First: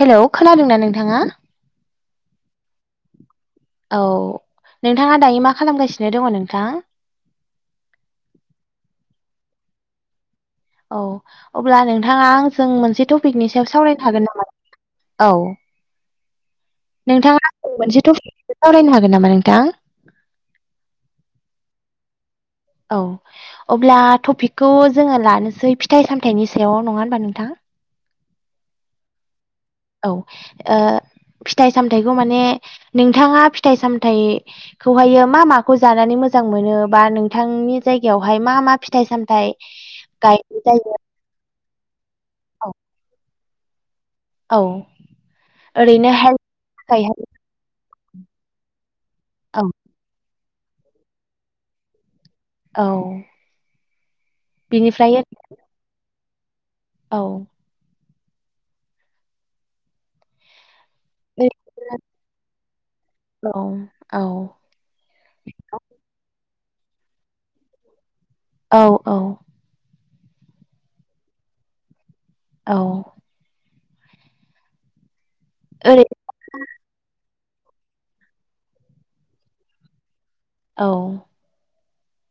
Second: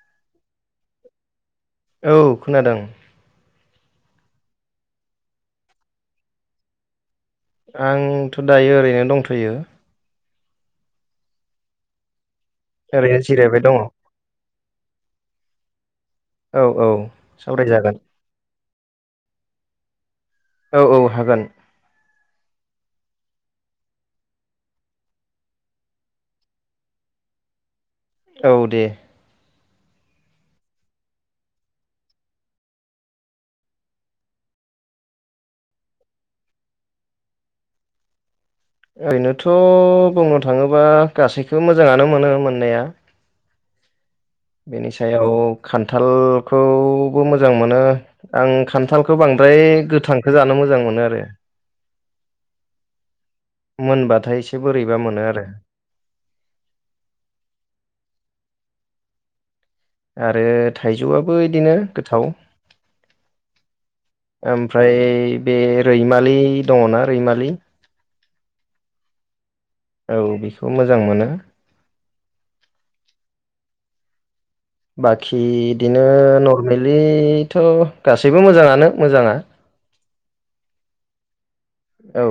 Hello खोनादों ना नोंथाङा? औ खोनादों। औ नोंथाङा दायो मा खालामगासिनो दङ' नोंथां? आंथ' दायो ओरैनो दंथ'यो। औ अब्ला नोंथाङा आं जों मोनसे ओरैनो टपिकनि जिरायबाय सायाव दङ सावरायनो हागोन नामा? औ औ औ नोंथाङा आं सावरायजागोन मोनसे टपिको सावरायनो हागोन नामा नोंथां? औ औ हागोन। औ अब्ला टपिकखौ जोंङो लानोसै फिथाइ सामथायाइनि सायाव नंङा होनोमबा नोंथां? औ दे औ ओ फिथाइ सामथायाइखौ माने नोंथाङा फिथाइ सामथाइ खौहायो मा माखौ जानानै मोजां मोनो बा नोंथांनि जायगायावहाय मा मा फिथाइ ओरैनोथ' सामथाइ बुंनो गायनाय थाङोबा जायो गासैखौ मोजांङानो मोनो औ मोननाया औ बेनि सायाव ओरैनो हेल्थ थाखाय खान्थालखौबो मोजां मोनो। आं खान्थाल खौ औ बांद्राय गोथांखौ जानो मोजां मोनो आरो। औ। मोनबाथाय एसे बोरैबा बिनिफ्राय मोनो आरो औ। आरो थाइजौआबो इदिनो ओरैनो गोथाव। ओम औ औ ओमफ्राय बे रैमालि दङना रैमालि औ औ। औ बेखौ मोजां मोनो। औ। बाखि बिदिनो ओरै नर्मेलिथ' गासैबो मोजाङानो मोजाङा। औ। औ।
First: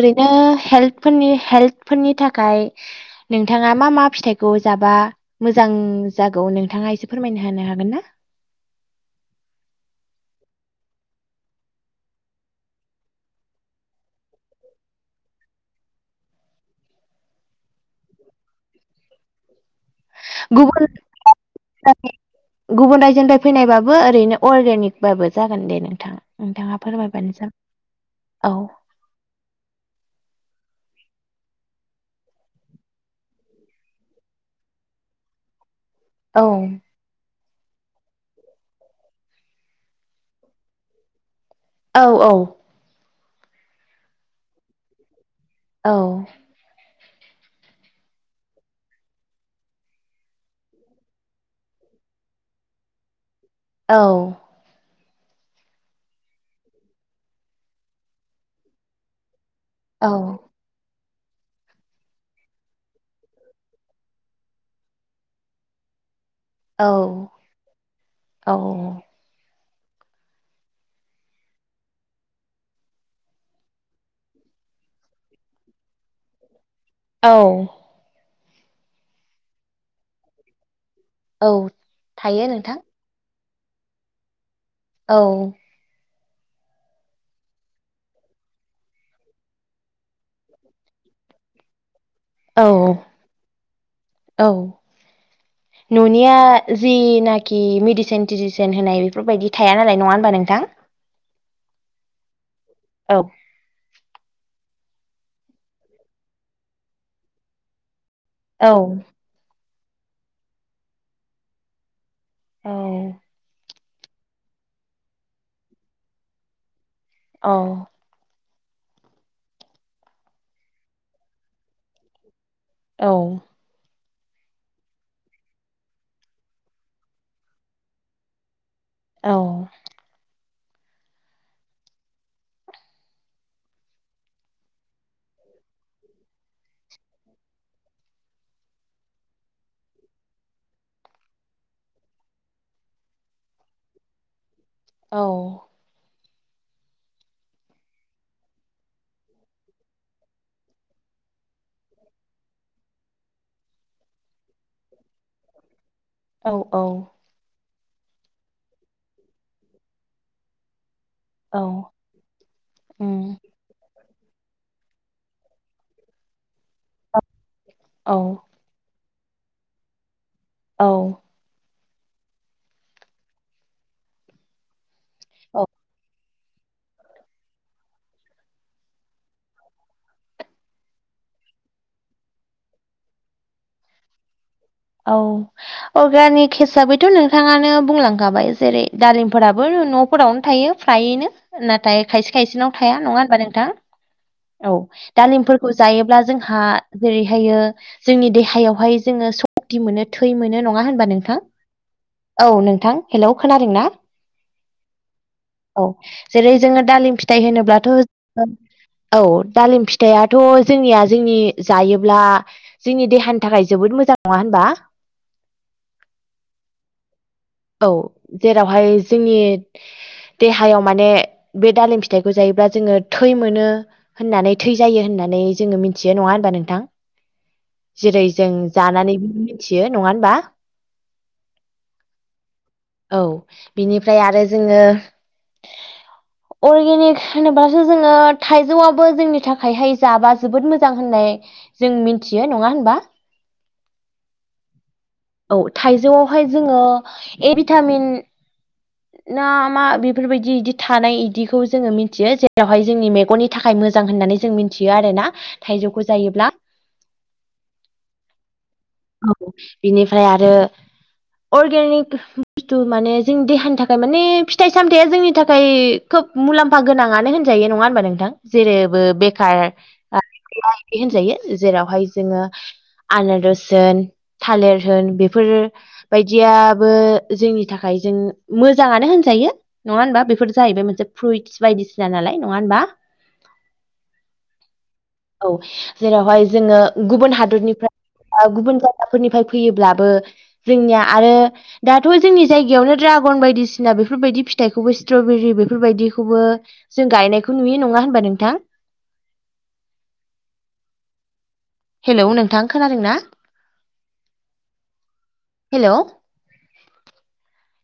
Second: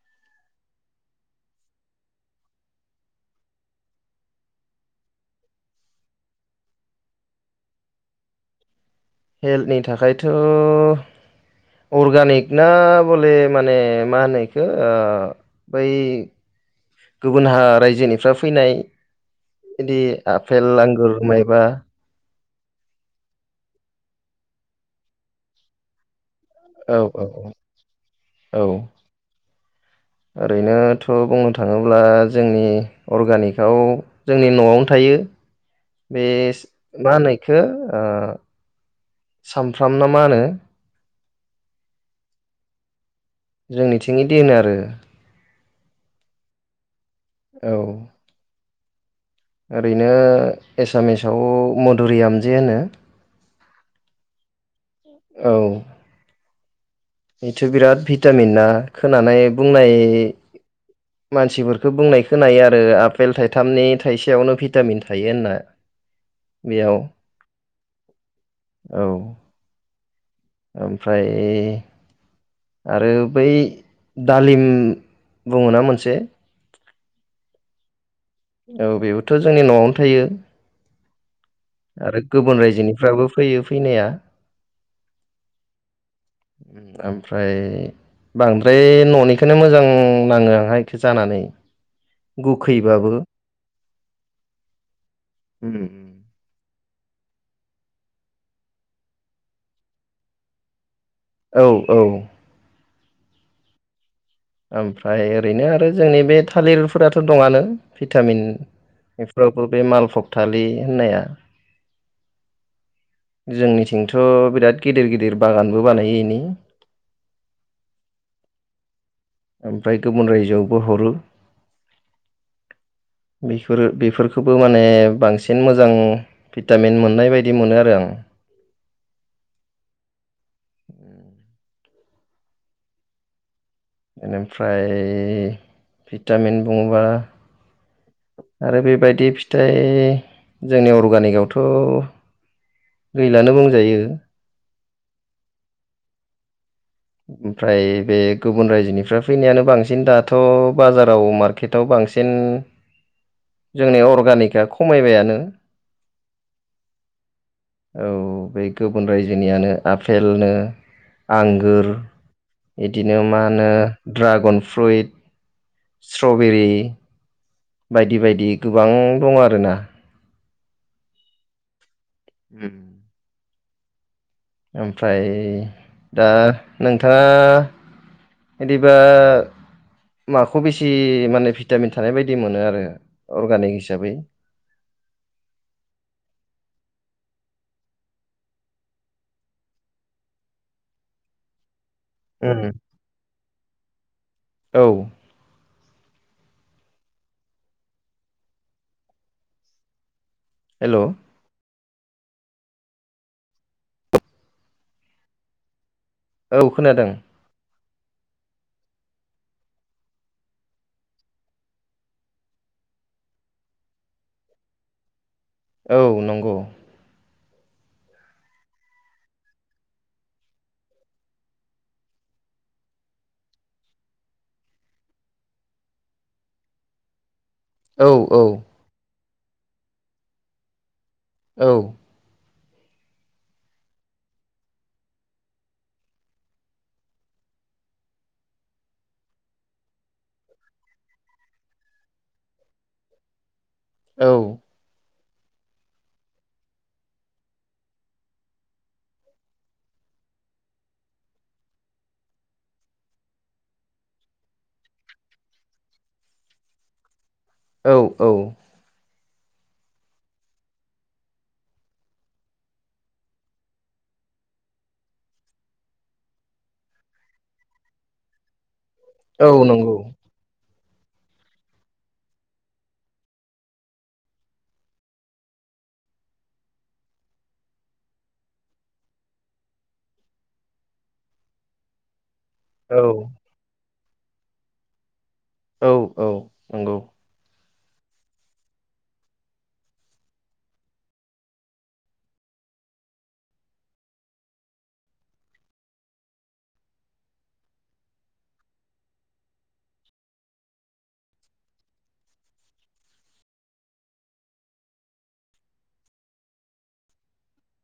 ओरैनो हेल्थ फोरनि हेल्थफोरनि थाखाय नोंथाङा मा मा फिथाइखौ जाबा मोजां जागौ नोंथाङा एसे फोरमायना होनो हागोन ना? हेल्थनि थाखायथ' अर्गानिक ना बले माने मा होनो बेखौ ओ बै गुबुन रायजोनिफ्राय फैनाय बिदि आफेल गुबुन आंगुर मायबा गुबुन रायजोदाय फैनायबाबो ओरैनो अर्गेनिकबाबो जागोन दे नोंथाङ। नोंथाङा औ औ फोरमायबानो औ ओरैनोथ' बुंनो थाङोब्ला जोंनि अर्गानिकआव जोंनि न'आवनो थायो [inaudible] बे मा होनो इखौ ओ सामफ्रामना मा होनो? औ औ जोंनिथिं दे होनो आरो औ औ ओरैनो एसामिसाव मधुरियामजे होनो। औ औ बेथ' बिराद भिटामिन ना खोनानाय बुंनाय औ मानसिफोरखौ बुंनाय खोनायो आरो आफपेल थाइथामनि थाइसेयावनो भिटामिन थायो होनना औ बेयाव औ औ। ओमफ्राय आरो बै दालिम बुङोना मोनसे औ औ बेबोथ' जोंनि न'आवनो थायो औ आरो थायो गुबुन नोंथां रायजोनि फ्राबो फैयो फैनाया। औ ओमफ्राय बांद्राय न'निखोनो मोजां नाङो आंहा इखौ जानानै। औ गोखैबाबो औ। उम। निया जिनाखि मेडिसिन तिडिसिन होनाय बेफोरबायदि थाया नालाय नङा होनबा नोंथां। औ औ औ ओमफ्राय ओरैनो आरो जोंनि बे थालिरफोराथ' दंआनो भिटामिन। औ बे मालफबथालि होननाया औ जोंनि थिंथ' बिराद गिदिर गिदिर बागानबो बानायो इनि औ ओमफ्राय गुबुन रायजोआवबो हरो। औ बेफोरो बेफोरखौबो माने बांसिन मोजां भिटामिन मोननाय बायदि मोनो आरो आं। औ बेनिफ्राय भिटामिन बुङोबा आरो बेबायदि फिथाइ जोंनि अर्गानिकआवथ' गैलानो बुंजायो। औ ओमफ्राय बे गुबुन रायजोनिफ्राय फैनायानो बांसिन दाथ' बाजाराव मार्केटाव बांसिन। जोंनि अर्गानिकआ खमायबायानो। औ औ औ बे गुबुन रायजोनियानो आफेलनो औ आंगुर बिदिनो उम मा होनो ड्रागन फ्रुइट स्ट्रबेरि औ बायदि बायदि गोबां दं आरोना। औ उम। ओमफ्राय दा नोंथाङा बिदिबा माखौ बेसि माने भिटामिन थानाय बायदि मोनो आरो अर्गानिक हिसाबै औ अर्गानिक हिसाबैथ' नोंथाङानो बुंलांखाबाय जेरै दालिमफोराबो न'फोरावनो थायो फायनो नाथाय खायसे खायसेनाव थाया नङा होनबा नोंथां औ दालिम जायोब्ला जोंहा जेरैह जोंनि देहायावहाय जोङ फुरथि मोनो थै मोनो नङा हेल' होनबा नोंथां औ नोंथां हेलौ खोनादों ना औ जेरै औ जोङो खोनादों दालिम फिथाइ होनोब्लाथ' औ दालिम फिथाइथ' जोंनिया जोंनि जायोब्ला जोंनि देहानि थाखाय जोबोद मोजां नङा होनबा औ नंगौ औ जेरावहाय जोंनि देहायाव माने बे दालिम फिथाइखौ जायोब्ला जोङो थै मोनो। होननानै थै जायो होननानै जोङो मिथियो नङा होनबा नोंथां। औ जेरै औ जों जानानै बि मिथियो नङा होनबा। औ औ बिनिफ्राय आरो जोङो अर्गेनिक होनोब्लासो जोङो थाइजौआबो जोंनि थाखायहाय जाबा जोबोद मोजां होननाय। जों मिथियो नङा होनबा। औ औ थाइजौआवहाय जोङो ए भिटामिन ना मा बेफोरबायदि बिदि थानाय बिदिखौ जोङो मिथियो जेरावहाय जोंनि मेगननि नि थाखाय मोजां होननानै जों मिथियो आरोना थाइजौखौ जायोब्ला औ औ औ बिनिफ्राय आरो अर्गेनिक बुस्थु माने जोंनि देहानि थाखाय माने फिथाइ सामथायाइया जोंनि थाखाय खोब मुलाम्फा गोनाङानो होनजायो नङा होनबा नोंथां जेरैबो औ बेखार नंगौ होनजायो जेरावहाय जोङो आन होन थालिर होन बेफोरो बायदियाबो जोंनि थाखाय जों मोजाङानो होनजायो नङा हबा बेफोर जाहैबाय मोनसे फ्रुइटस बायदिसिना नालाय नङा होनबा औ औ औ जेरावहाय जोङो नंगौ गुबुन हादरनिफ्राय गुबुन जायगाफोरनिफ्राय फैयोब्लाबो जोंनिया आरो दाथ' जोंनि जायगायावनो दड्रागन बायदिसिना बेफोरबायदि फिथाइखौबो स्ट्रबेरि बेफोरबायदिखौबो जों गायनायखौ नुयो नङा होनबा नोंथां हेलौ नोंथां खोनादों ना हेल'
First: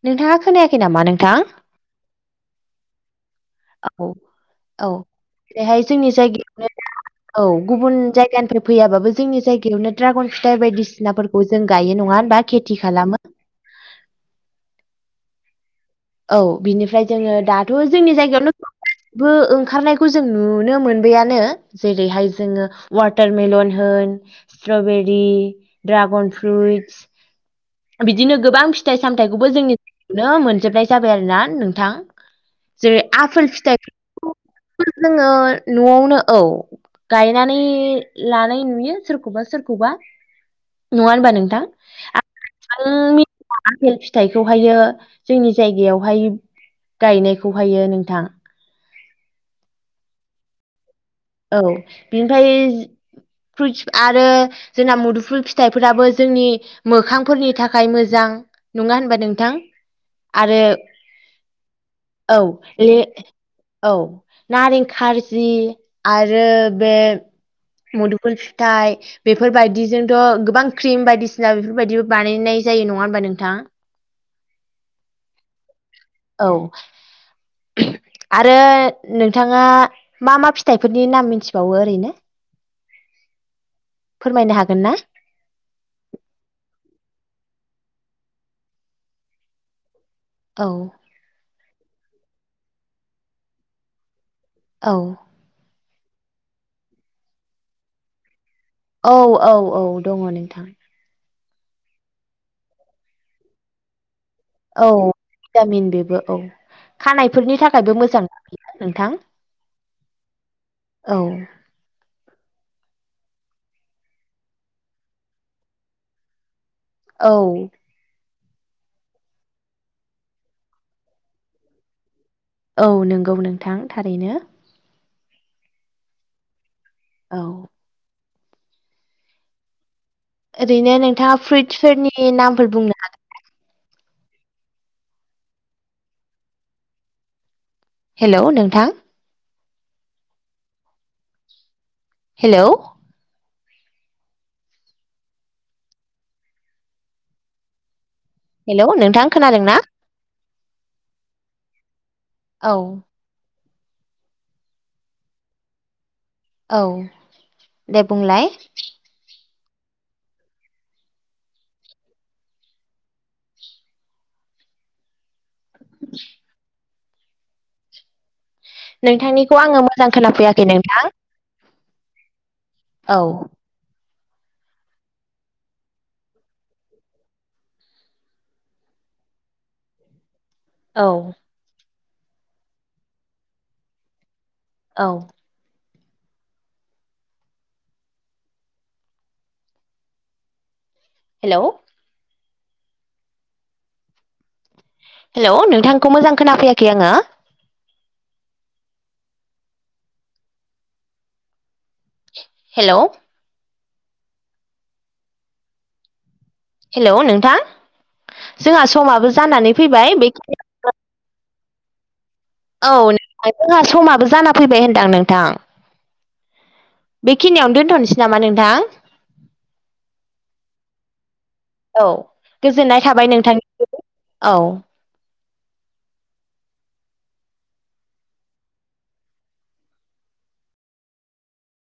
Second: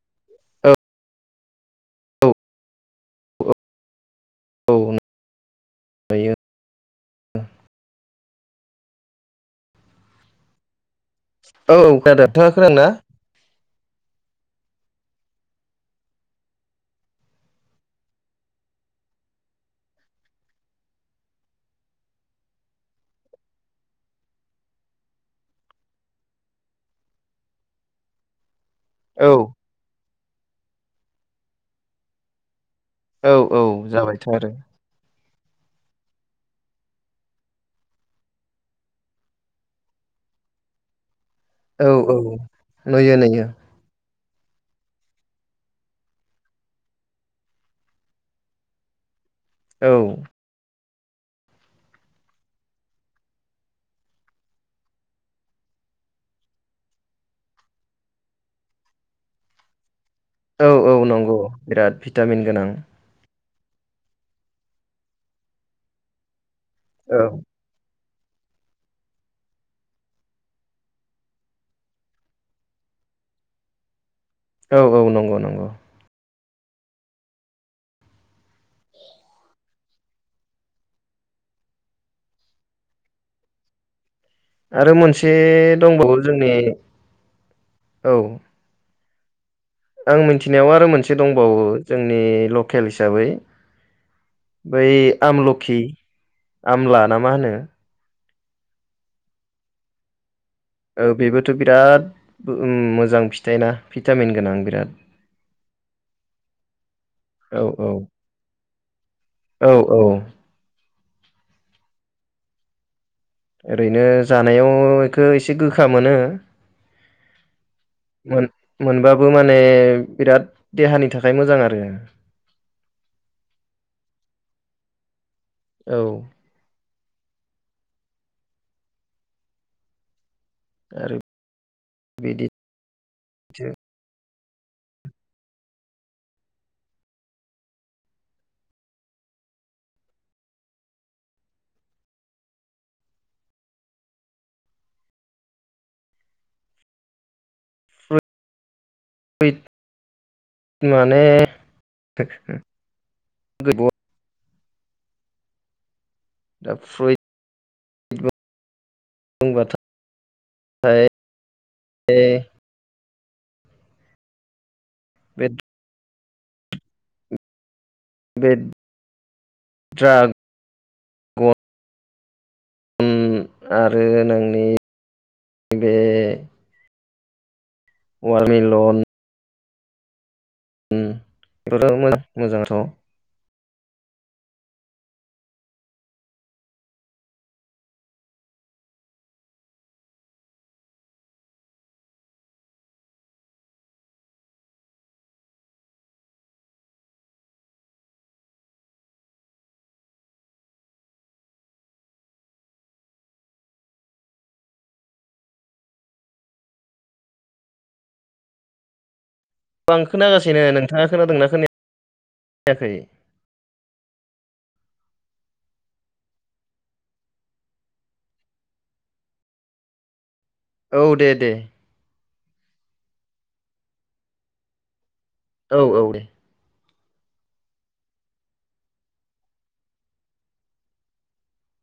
नोंथाङा औ खोनायाखै नामा नोंथां औ औ बेहाय जोंनि नुयो जायगायावनो औ गुबुन जायगानि फैयाबो जोंनि जायगायावनो ड्रागन फिथाइ बायदिसिनाफोरखौ जों औ गायो नङा खोनादों होनबा नोंथाङा खेथि खोनादोंना खालामो औ बिनिफ्राय जोङो दाथ' जोंनि जायगायावनो बो ओंखारनायखौ जों नुनो मोनबाययानो जेरैहाय जोङो वाटारमेलन होन स्ट्रबेरि दड्रागन फ्रुइटस बिदिनो गोबां फि फिथाइ औ सामथायाइखौबो जोंनिायावनो मोनजोबनाय जाबाय आरो ना नोंथां जेरै औ आफेल औ फिथाइ जाबायथ' आरो जोङो न'आवनो औ गायनानै लानाय नुयो सोरखौबा सोरखौबा नङा होनबा नोंथां औ औ नुयो नुयो आफपेल फिथाइखौहायो जोंनि जायगायावहाय गायनायखौहायो नोंथां औ औ बेनिफ्राय फ्रुइस आरो जोंना मुदुफुल फिथाइफोराबो जोंनि मोखांफोरनि थाखाय मोजां। नङा होनबा नोंथां? आरो औ औ नंगौ बिराद औ भिटामिन गोनां ल औ नारें खारजि आरो बे औ मदुफुल फिथाइ बेफोरबायदिजोंथ' गोबां क्रिम बायदिसिना बेफोरबायदिबो बानायनाय जायो। नङा होनोमबा नोंथां? औ औ नंगौ नंगौ। औ। आरो नोंथाङा मा मा फिथाइफोरनि नाम मिथिबावो ओरैनो [inaudible] हागोन ना? आरो मोनसे दंबावो जोंनि औ आं औ मिथिनायाव आरो मोनसे दंबावो जोंनि लकेल हिसाबै बै औ आमलखि आमला ना मा होनो औ औ औ दङ नोंथां औ बेबोथ' बिराद मोजां फिथाइ ना भिटामिन गोनां औ बिराद भिटामिन बेबो औ खानायफोरनि औ औ थाखायबो मोजांफैया नोंथां औ औ औ। ओरैनो जानायाव एखौ एसे गोखा मोनो। औ। मोन मोनबाबो माने बिराद देहानि थाखाय मोजां आरो औ नंगौ नोंथां थारैनो। औ। औ। ओरैनो आरो नोंथांङा फ्रुइटसफोरनि बिदि नामफोर बुंनो हागोन। [inaudible] हेल' नोंथां। हेल' हेल' नोंथां खोनादोंना [inaudible] माने [inaudible] [unintelligible] औ। [inaudible] दा औ फ्रुइट दे बुंलाय। बुंबाथ' ए बे [inaudible] बे नोंथांनिखौ आंङो मोजां ड्रागन खोनाफैयाखै नोंथां। औ आरो नोंनि बे वारमिलन औ। बेखौथ [inaudible] ' मोजांङाथ' औ। हेल' हेल' नोंथांखौ मोजां खोनाफैयाखै आंङो। हेल' हेल' नोंथां जोंहा समाबो जानानै आं फैबाय खोना बे गासिनो नोंथांङा खोनादों नना खोना? औ नों जोंहा समाबो जाना फैबाय होनदां नोंथां। बेखिनियाव दोनथ'नोसै नामा नोंथां? औ दे दे औ गोजोननाय थाबाय नोंथांनि औ औ औ दे